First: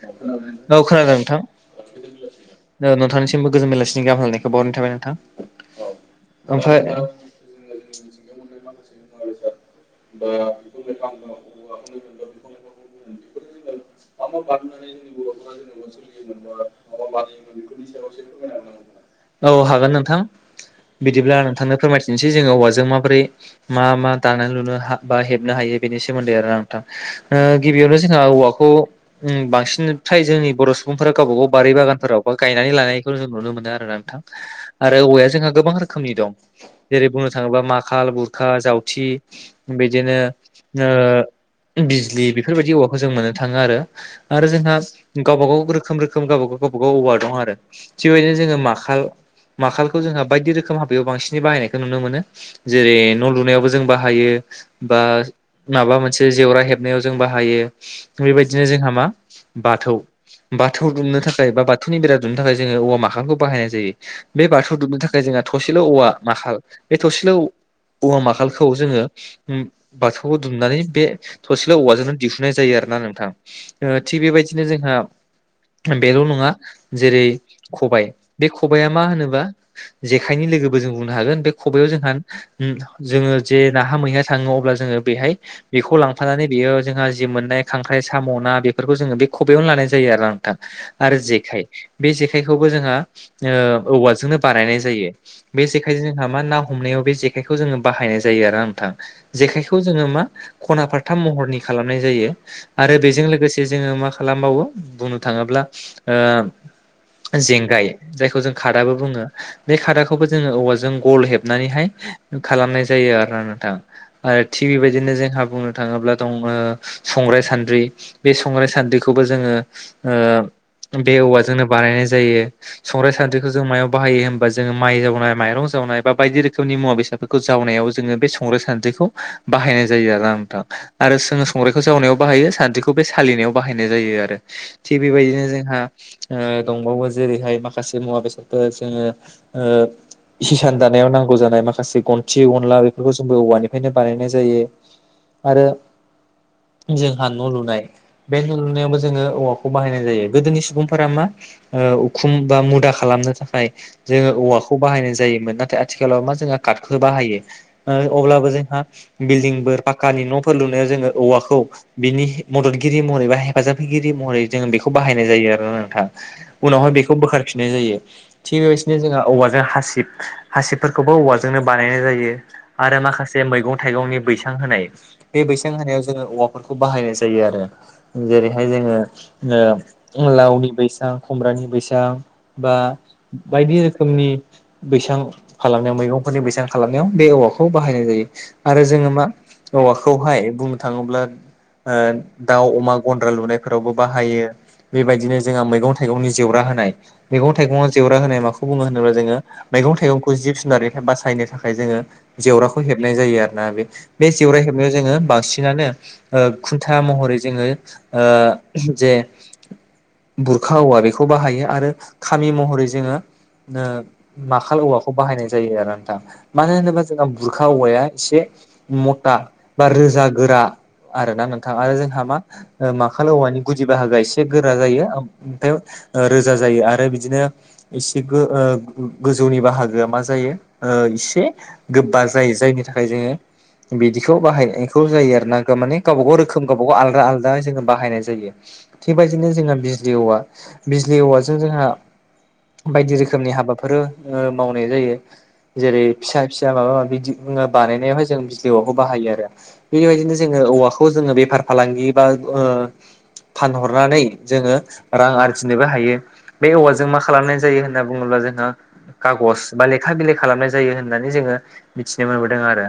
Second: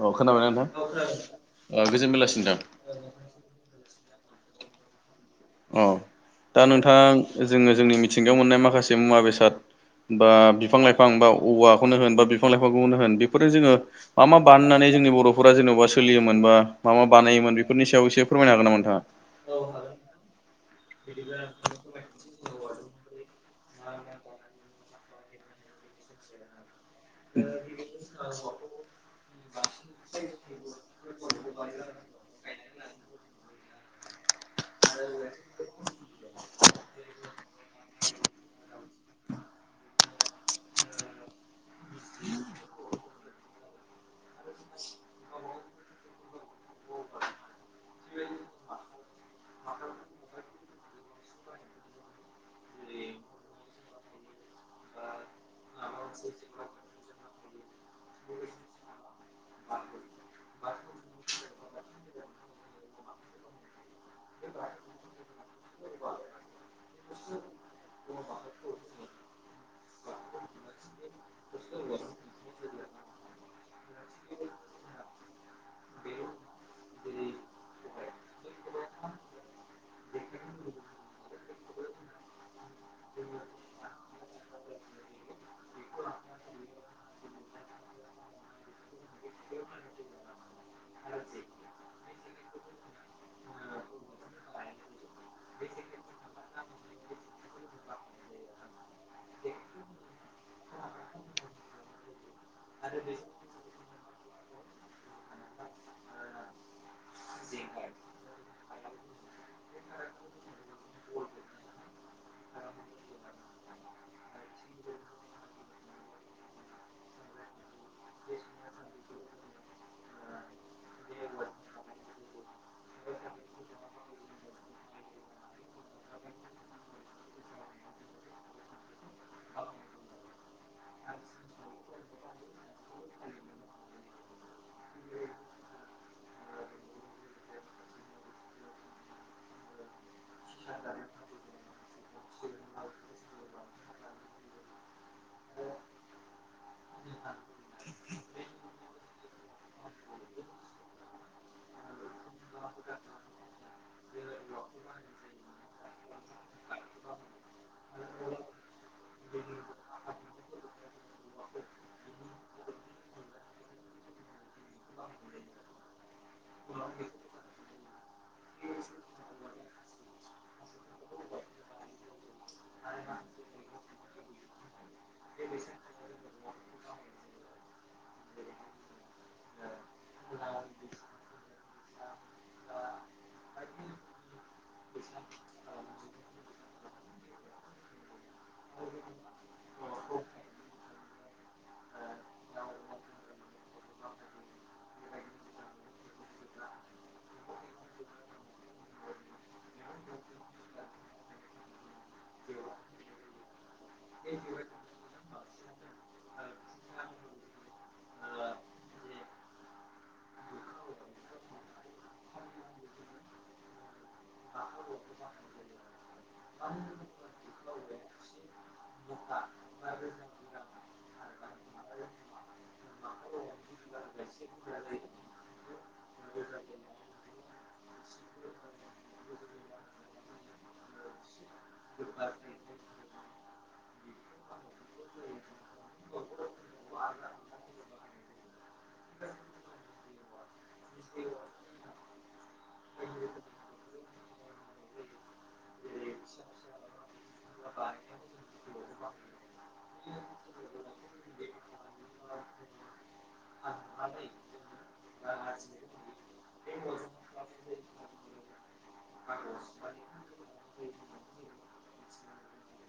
अ खोनाबायना औ नोंथां गोजोन बेलासि नोंथां। नोंथांसिमबो गोजोन बेलासिनि गाम हालनायखौ बावरनाय थाबाय नोंथां। अ दा ओमफ्राय नोंथांा जोङो जोंनि मिथिंगायाव मोननाय माखासे मुवा बेसाद बा बिफां लाइफां बा औवाखौनो होन बा बिफां लाइफांखौनो होन बेफोरो जोङो मा मा बानायनानै जोंनि बर'फोरा जेन'बा सोलियोमोन बा मा मा बानायोमोन बेफोरनि सायाव एसे फोरमायनो हागोन नामा नोंथाङा? औ हागोन नोंथां। बिदिब्ला नोंथांनो फोरमायथिनोसै जोङो औवाजों माबोरै मा मा दानाय लुनो बा हेबनो हायो बेनि सोमोन्दै आरो नोंथां गिबियावनो जोंहा औवाखौ बांसिन फ्राय जोंनि बर' सुबुंफोरा गावबाागाव बारि बागानफोराव बा गायनानै लानायखौ जों नुनो मोनो आरो नोंथां। आरो औवाया जोंहा गोबां रोखोमनि दं। जेरै बुंनो थाङोब्ला माखाल गुरखा जावथि बिदिनो ओ बिजलि बेफोरबायदि औवाखौ जों मोननो थाङो आरो। आरो जोंहा गावबा गाव रोखोम रोखोम गावबागाव गावबाागाव औवा दं आरो थिगबायदिनो जोङो माखाल माखालखौ जोंहा बायदि रोखोम हाबायाव बांसिनै बाहायनायखौ नुनो मोनो जेरै न' लुनायावबो जों बाहायो बा माबा मोनसे जेवरा हेबनायाव जों बाहायो बेबायदिनो जोंहा मा बाथौ बाथौ दुमनो थाखाय बा बाथौनि बेरा दुमनो थाखाय जोङो औवा माखामखौ बाहायनाय जायो बे बाथौ दुमनो थाखाय जोंहा थसेल' औवा माखाल बे थसेल' औव माखालखौ जोङो बाथौखौ दुमनानै बे थसेल औवाजोंनो दिहुननाय जायो आरो ना नोंथां थिग बेबायदिनो जोंहा बेल' नङा जेरै खबायाइ बे खबाइआ मा होनोबा जेखायनि लोगोबो जों बुंनो हागोन बे खबयाव जोंहा जोङो जे नाहा मैहया अब्ला जोङो बेहाय बेखौ लांफानानै बेयो जोंहा जि मोननाय खांख्राइ साम'ना बेफोरखौ जोङो बे खबयावनो लानाय जायो आरोा नोंथां आरो जेखाइ बे जेखायखौबो जोंहा औवाजोंनो बानायनाय जायो बे जेखायजों जोंहा मा ना हमनायाव बे जेायखौ जोङो बाहायनाय जायो आरो नोंथां। जेखायखौ जोङो मा खना फाराथाम महरनि खालामनाय जायो आरो बेजों लोगोसे जोङो मा खालामबावो बुंनो थाङोब्ला जेंगाय जायखौ जों खादाबो बुङो बे खादाखौबो जोङो औवाजों गल हेबनानैहाय खालामनाय जायो आरोना नोंथां आरो थिउ बेदिनो जोंहा बुंनो थाङोब्ला दं संग्राय सान्द्रि बे संग्रय सान्द्रिखौबो जोङो बे औवाजोंनो बानायनाय जायो सं्राइ सान्द्रिखौ जों मायाव बाहायो हबा जोङो माइ जावनाय माइरं जावनाय बा बायदि रोखोम जसनि मुवा बेससाफोरखौ जावनायाव जोङो बे संग्राय सान्द्रिखौ बाहायनाय जायो आरो आंथां आरो जोङो संग्रखौ जावनायाव बाहायो सान्द्रिखौ बे सालिनायाव बाहायनाय जायो आरो थिग बेबायदिनो जोंहा दंबावो जेरैहाय माखासे मुवा बेसादफोर जोङो हिसान दानायाव नांगौ जानाय माखासे गनथि गनला बेफोरखौ जोंबो औवानि बेायनो बानायनाय जायो आरो जोंहा न' लुनाय बे नु लुनायावबो जोङो औवाखौ बाहायनाय जायो गोदोनि सुबुंफोरा मा उखुम बा मुदा खालामनो थाखाय जोङो औवाखौ बाहायनाय जायोमोन नाथाय आथिखालाव मा जोंओ कटखौनो बाहायो अब्लाबो जों बिल्डिंफोर पाखक्कानि न'फोर लुनायाव जोङो औवाखौ बिनि मददगिरि महरै बा हेफाजाब होगिरि महरै जोङो बेखौ खौ बाहायनाय जायो आरोना नोंथां उनावहाय बेखौ बोखारफिननाय जायो थिग बेबायदिनो जोंहा औवाजों हासिब हासिबफोरखौबो औवाजोंनो बानायनाय जायो आरो माखासे जे मैगं थाइगंनि बैसां होनाय बे बैसां होनायाव जोङो औवाफोरखौ बाहायनाय जायो आरो जेरैहाय जोङोओ लावनि बैसां खुमब्रानि बैसां बा बायदि रोखोमनि बैसां खालामनायाव मैगंफोरनि बैसबां खालामनायाव बे औवाखौ बाहायनाय जायो। आरो जोङो मा औवाखौहाय बुंनो थाङोब्ला ओ दाउ अमा गन्द्रा लुनायफोरावबो बाहायो। बेबायदिनो जोंहा मैगं थाइगंनि जेवरा होनाय मैगं थाइगंआव जेवरा होनाय माखौ बुङो होनोब्ला जोङो मैगं थाइगंखौ जिब जुनारनि बासायनो थाखाय जोङो जेवराखौ हेब- हेबनाय जायो आरोना बे बे जेवरा हेबनायाव जोङो बांसिनानो खुन्था महरै जोङो ओ जे बुरखा औवा बेखौ बाहायो आरो खामि महरै जोङो माखाल औवाखौ बाहायनाय जायो आरो नोंथां मानो होनोबा जोंहा बुरखा हा औवाया एसे मथा बा रोजा गोरा आर ना नोंथां आरो जोंहा मा? माखाल औवानि गुदि बाहागो एसे गोरा जायो ओमफ्राय रोजा जायो आरो बिदिनो एसे गोजौनि बाहागोआ मा जायो एसे गोबा जायो जायनि थाखाय जोङो बिदिखौ बाहायनायखौ जायो आरो ना माने गावबा गाव रोखोम गावबागाव आलदा आलदा जोङो बाहायनाय जायो। थिगबायदिनो जोंहा बिजलि औवा बिजलि औवाजों जोंहा बायदि रोखोमनि हाबाफोर मावनाय जायो। जेरै फिसा फिसा माबा माबि बानायनायावहाय जों बिजलि औवाखौ बाहायो आरो। बेबायदिनो जोङो औवाखौ जोङो बेफार फालांगि बा ओ फानहरनानै जोङो रां आरजिनोबो हायो। बे औवाजों मा खालामनाय जायो होनना बुङोब्ला जोंहा खागज बा लेखा बिलाइ खालामनाय जायो होननानै जोङो मिथिनो मोनबोदों आरो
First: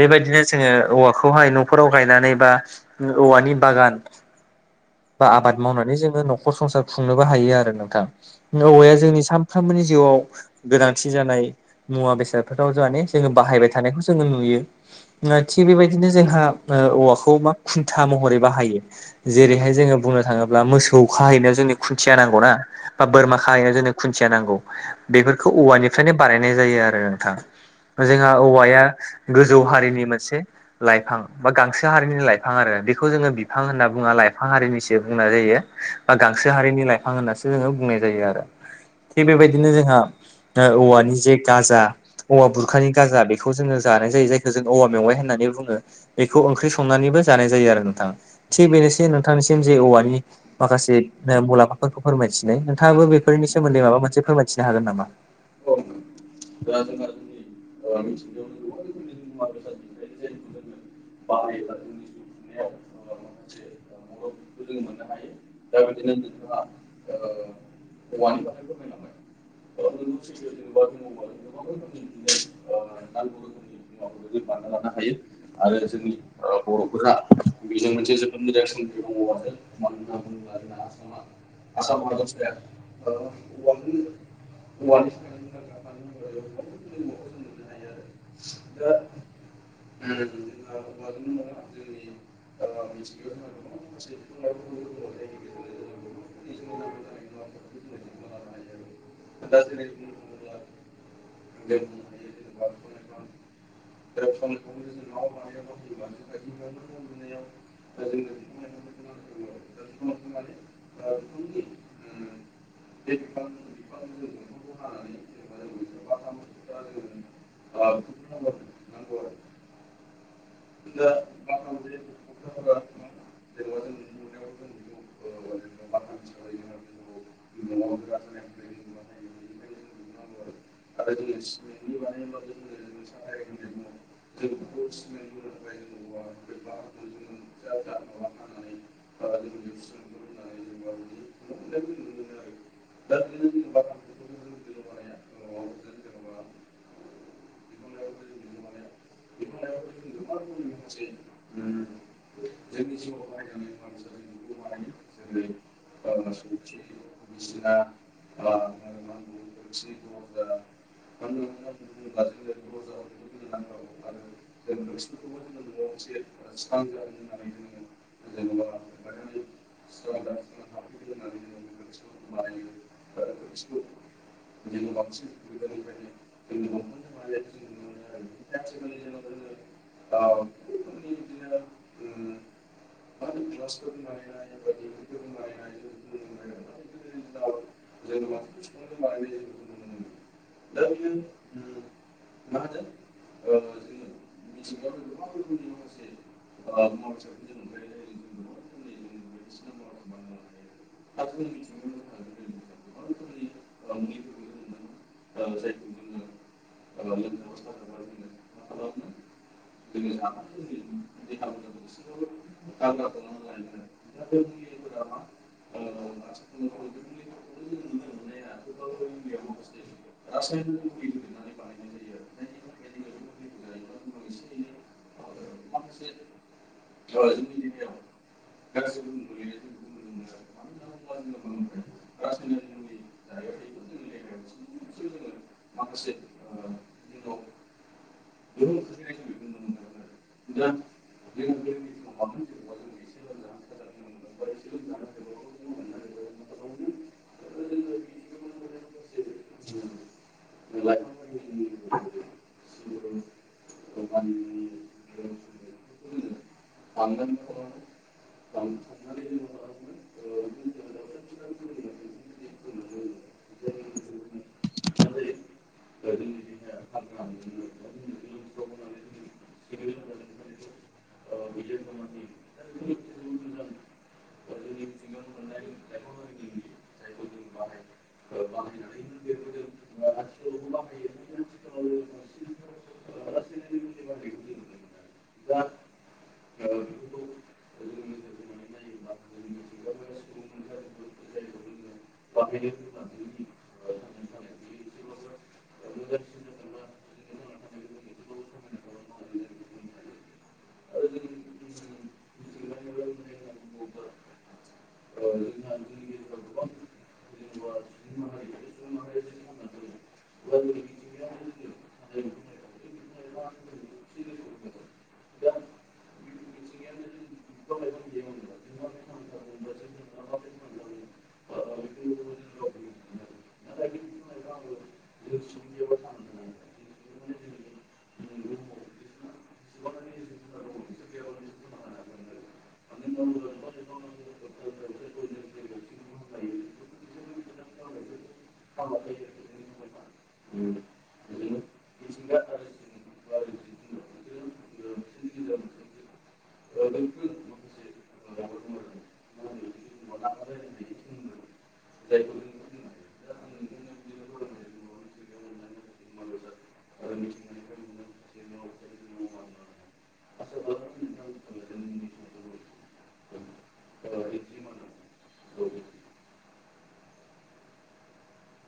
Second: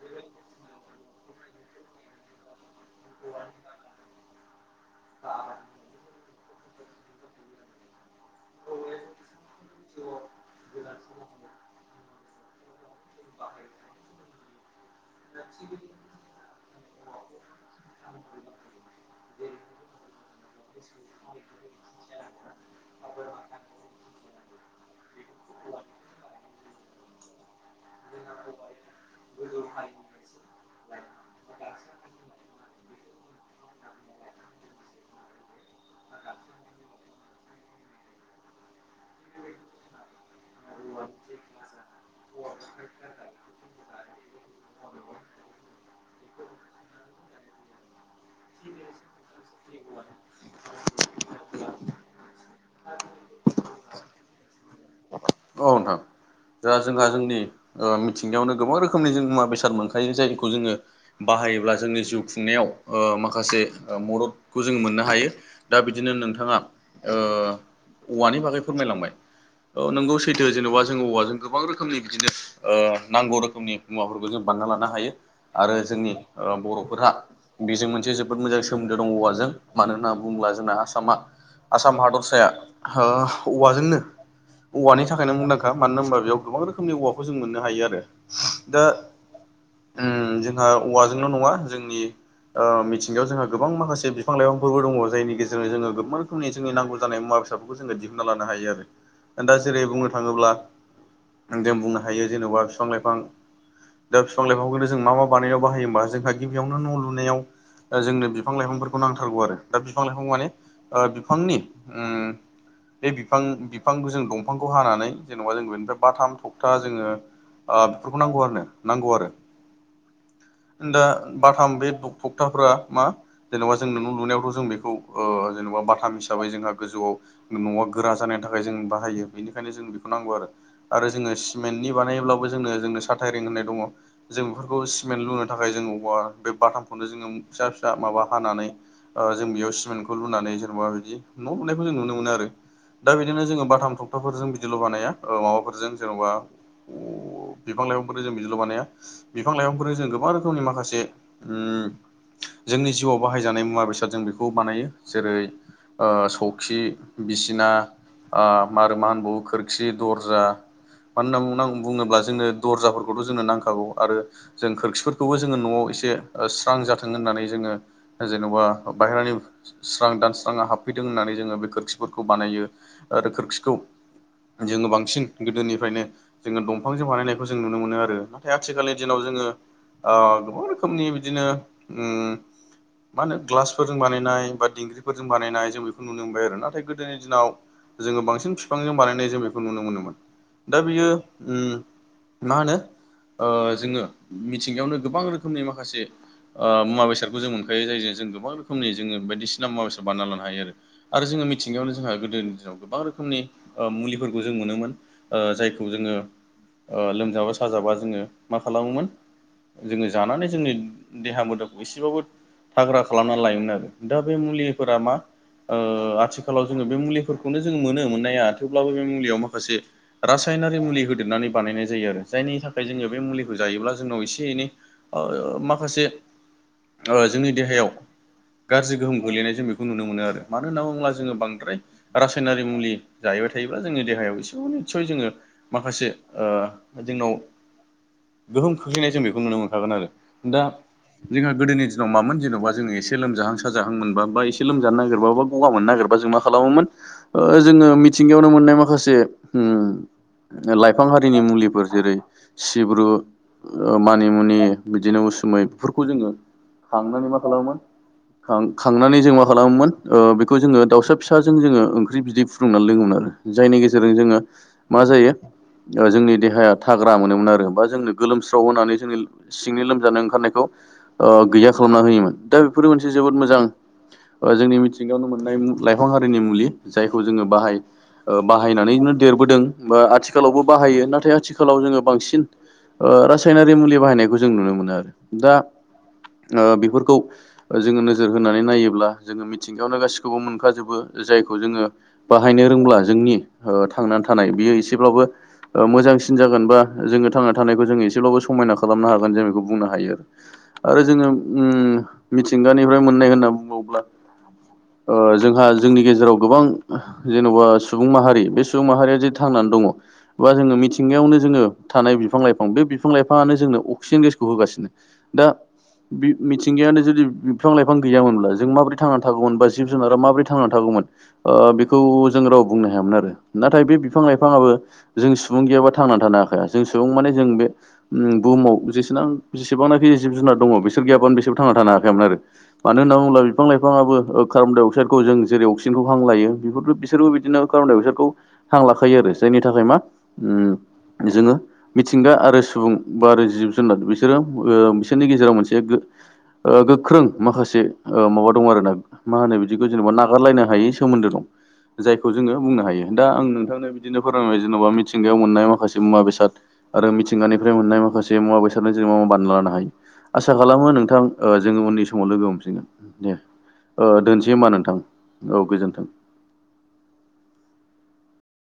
बेबायदिनो बिनो जोङो औवाखौहाय न'फोराव गायनानै बा औवानि बागान बा आबाद मावनानै जोङो न'खर संसार खुंनोबो हायो आरो नोंथां। औवाया जोंनि सानफ्रोमबोनि जिउआव गोनांथि जानाय मुवा बेसादफोराव जोंहानि जोङो बाहायबाय थानायखौ जोङो नुयो थिग बेबायदिनो जोंहा औवाखौ मा खुन्था महरै बाहायो जेरैहाय जोङो बुंनो थाङोब्ला बा मोसौ खाहैनो जोंनो खुथिया नांगौना बा बोरमा खाहैनो जोंनो खुन्थिया नांगौ बेफोरखौ औवानिफ्रायनो बानायनाय जायो आरो नोंथां। जोंहा औवाया गोजौ हारिनि मोनसे लाइफां बा गांसो हारिनि लाइफां आरो बेखौ जोङो बिफां होनना बुङा लाइफां हारिनिसो बुंनाय जायो। बा गांसो हारिनि लाइफां होननानैसो जोङो बुंनाय जायो आरो थिग बेबायदिनो जोंहा औवानि जे गाजा औवा बुर अखानि गाजा बेखौ जोङो जानाय जायो जायखौ जोंङो औवा मेवाइ होननानै बुङो। बेखौ ओंख्रि संनानैबो जानाय जायो आरो नोंथां थिग बेनोसै नोंथांनिसिम जे औवानि माखासे मुलाम्फाफोरखौ फोरमायथिनाय नोंथाङाबो बेफोरनि सोमोन्दै माबा मोनसे फोरमायथिनो हागोन नामा? औ नोंथां दा जोंहा जोंनि मिथिंगायावनो गोबां रोखोमनि जों मुवा बेसाद मोनखायो जायखौ जोङो बाहायोब्ला जोंनि जिउ खुंनायाव माखासे मददखौ जों मोननो हायो दा बिदिनो नोंथाङा ओ औवानि बागै फोरमायलांबाय औ नोंगौ सैथो जेन'बा जों औवाजों गोबां रोखोमनि बिदिनो ओ नांगौ रोखोमनि मुवाफोरखौ जों बानायना लानो हायो आरो जोंनि बर'फोरहा बेजों मोनसे जोबोद मोजां सोमोन्दो दं औवाजों मानो होनना बुङोब्ला जोंना आसामा आसाम हादरसाया ओ औवाजोंनो औवानि थाखायनो मुंदांखा मानो होनबा बेयाव गोबां रोखोमनि औवाखौ जों मोननो हायो आरो दा उम जों जोंहा औवाजोंल' नङा हौवा जोंनि ओ नङा मिथिंगायाव जोंहा गोबां जोंनि माखासे बिफां लाइफांफोरबो दङ जायनि गेजेरजों जोङो गोबां रोखोमनि जोंनि नांगौ जानाय मुवा बेससाफोरखौ जोङो दिहुनना लानो हायो आरो। दा जेरै बुंनो थाङोब्ला जों बुंनो हायो जेन'बा बिफां-लाइफां दा बिफां-लाइफांखौनो जों मा मा बानायनायाव बाहायो होमबा जोंहा गिबियावनो न' लुनायाव जोंनो बिफां लाइफांफोरखौ नांथारगौ आरो दा बिफां लाइफां माने बिफांनि उम बे बिफां बिफां जों दंफांखौ हानानै जेन'बा जों बेनिफ्राय बाथाम थखथा जोङो बेफोरखौ नांगौ आरो नांगौ आरो। दा बाथाम बे थक्थाफोरा मा जेनेबा जों न' लुनायावथ' जों बेखौ जेनेबा बाथाम हिसाबै जोंहा गोजौआव न'आ गोरा जानायनि थाखाय जों बाहायो बेनिखायनो जों नंगौ आरो जोङो सिमेन्टनि बानायोब्लाबो जोंनो जोंनो साथारिं होननाय दङ। जों बेफोरखौ सिमेन्ट लुनो थाखाय जोंङ अ बे बाथामखौनो जोङो फिसा फिसा माबा हानानै जों बेयाव सिमेन्टखौ लुनानै जेनेबा बिदि न' लुनायखौ जों नुनो मोनो आरो। दा बिदिनो जोङो बाथाम खौ हाथ'फोरजों बिदिल' बानाया माबाफोरजों जेन'बा बिफां लाइफांफोरजों जों बिदिल' बानाया बिफां लाइफांफोरा जों गोबां रोखोमनि माखासे ओ जोंनि जिउआव बाहायजानाय मुवा बेसाद जों बेखौ बानायो जेरै ओ सौखि बिसिना ओ मा आरो मा होनबावो खोरखि दर्जा मानो [unintelligible] बुङोब्ला जोङो दरजाफोरखौथ' जोंनो नांखागौ आरो जों खोरखिफोरखौबो जोङो न'आव एसे स्रां जाथों होननानै जोङो जेन'बा बायह्रानि स्रां दानस्रांआ हाबफैथों होननानै जोङो बे खोरखिफोरखौ बानायो। आरो खोर जोङो बांसिन गोदोनिफ्रायनो जोङो दंफांजों बानायनायखौ जों नुनो मोनो आरो। [unintelligible] आथिखालनि दिनाव जोङो ओ गोबां रोखोमनि बिदिनो उम मा होनो ग्लासफोरजों बानायनाय बा दिंग्रिफोरजों बानायनाय जों बेखौ नुनो मोनबाय आरो नाथाय गोदोनि दिनाव जोङो बांसिन बिफांजों बानायनाय जों बेखौ नुनो मोनोमोन दा बियो उम मा होनो ओ जोङो मिथिंगायावनो गोबां रोखोमनि माखासे ओ मुवा बेसादखौ जों मोनखायो जायजों जों गोबां रोखोमनि जोङो बायदिसिना मुवा बेसाद बानायना लानो हायो आरो। आरो जोङो मिथिंगायावनो जोंहा गोदोनि दिनाव गोबां रोखोमनि ओ मुलिफोरखौ जों मोनोमोन ओ जायखौ जोङो ओ लोमजाबा साजाबा जोङो मा खालामोमोन जोङो जानानै जोंनि देहा मोदोमखौ एसेबाबो हाग्रा खालामना लायोमोन आरो दा बे मुलिफोरा मा ओ आथिखालाव जोङो बे मुलिफोरखौनो जोङो मोनो मोननाया थेवब्लाबो बे मुलियाव माखासे रासायनारि मुलि होदेरनानै बानायनाय जायो आरो जायनि थाखाय जोंनियाव बे मुलिखौ जायोब्ला जोंनाव एसे एनै माखासे ओ जोंनि देहायाव गाज्रि गोहोम गोल्लैनाय जों बेखौ नुनो मोनो आरो मानो होनना बुङोब्ला जोङो बांद्राय रासायनारि मुलि जाहैबाय थायोब्ला जोंनि देहायाव [unintelligible] जोङो माखासे ओ जोंनाव गोहोम खोख्लैनाय जों बेखौ नुनो मोनखागोन आरो दा जोंहा गोदोनि दिनाव मामोन जेन'बा जोङो एसे लोमजाहां साजाहां मोनबा बा एसे लोमजानो नागिरबाबो गगा मोननो नागिरबा जों मा खालामोमोन ओ जोङो मिथिंगायावनो मोननाय माखासे उम लाइफां हारिनि मुलिफोर जेरै सिब्रु ओ मानि मुनि बिदिनो उसुमै बेफोरखौ जोङो खांनानै मा खालामोमोन खां-खांनानै जों मा खालामोमोन ओ बेखौ जोङो दाउसा फिसाजों जोङो ओंख्रि बिदै फुदुंनानै लोङोमोन। आरो जायनि गेजेरजों जोङो मा जायो जोंनि देहाया थाग्रा मोनोमोन आरो होमबा जोंनो गोलोमस्राव होनानै जोंनि सिंनि लोमजानो ओंखारनायखौ ओ गैया खालामना होयोमोन दा बेफोरो मोनसे जोबोद मोजां ओ जोंनि मिथिंगायावनो मोननाय लाइफां हारिनि मुलि जायखौ जोङो बाहाय ओ बाहायनानैनो देरबोदों बा आथिखालावबो बाहायो नाथाय आथिखालाव जोङो बांसिन। ओ रासायनारि मुलि बाहायनायखौ जों नुनो मोनो आरो दा ओ बेफोरखौ ओ जोङो नोजोर होनानै नायोब्ला जों जोङो मिथिंगायावनो गासिखौबो मोनखाजोबो जायखौ जोङो बाहायनो रोंब्ला जोंनि ओ थांनानै थानाय बियो एसेबाबो ओ मोजांसिन जागोन बा जोङो थांना थानायखौ जोङो एसेबाबो समायना खालामनो हागोन जों बेखौ बुंनो हायो। आरो जोङो उम मिथिंगानिफ्राय मोननाय होनना बुंबावोब्ला ओ जोंहा जोंनि गेजेराव गोबां जेन'बा सुबुं माहारि बे सुबुं माहारिया जे थांनानै दङ बा जोङो मिथि मिथिंगायावनो जोङो थानाय बिफां लाइफां बे बिफां लाइफाङानो जोंनो अक्सिजेन गेसखौ होगासिनो दा बि मिथिंगायानो जुदि बिफां लाइफां गैयामोनब्ला जों माबोरै थांनानै थागौमोन बा जिब जुनारा माबोरै थांनानै थागौमोन ओ बेखौ जों राव बुंनो हायामोन आरो नाथाय बे फां लाइफाङाबो जों सुबुं गैयाबा थांनानै थानो हाखाया जों सुबुं माने जों बे उम बुहुमाव जेसेनां जेसेबांनाखि जिब जुनार दङ बिसोर गैयाबानो बिसोरबो थांना थानो हाखायामोन आरो। मानो होन्ना बुङोब्ला बिफां लाइफाङाबो ओ कार्बन डाइ अक्साइडखौ जों जेरै अक्सिजेनखौ हां लायो। बेफोरबो बिसोरबो बिदिनो कार्बनडाइ अक्साइदखौ‌ हां लाखायो आरो जायनि थाखाय मा उम जोङो मिथिंगा आरो सुबुं बा आरो जिब जुनार बिसोरो बिसोरनि गेजेराव मोनसे गोख्रों माखासे माबा दं आरो ना मा होनो बिदिखौ जेनेबा नागारलायनो हायै सोमोन्दो दं। जायखौ जोङो बुंनो हायो दा आं नोंथांनो बिदिनो फोरमायबाय जेन'बा मिथिंगायाव मोननाय माखासे मुवा बेसाद आरो मिथिंगानिफ्राय मोननाय माखासे मुवा बेसादजों जों मा -मा बानायना लानो हायो? आसा खालामो नोंथां ओ जोङो उननि समाव लोगो मोनफिनगोन दे। दोनसै होमाबा नोंथां औ गोजोन्थों।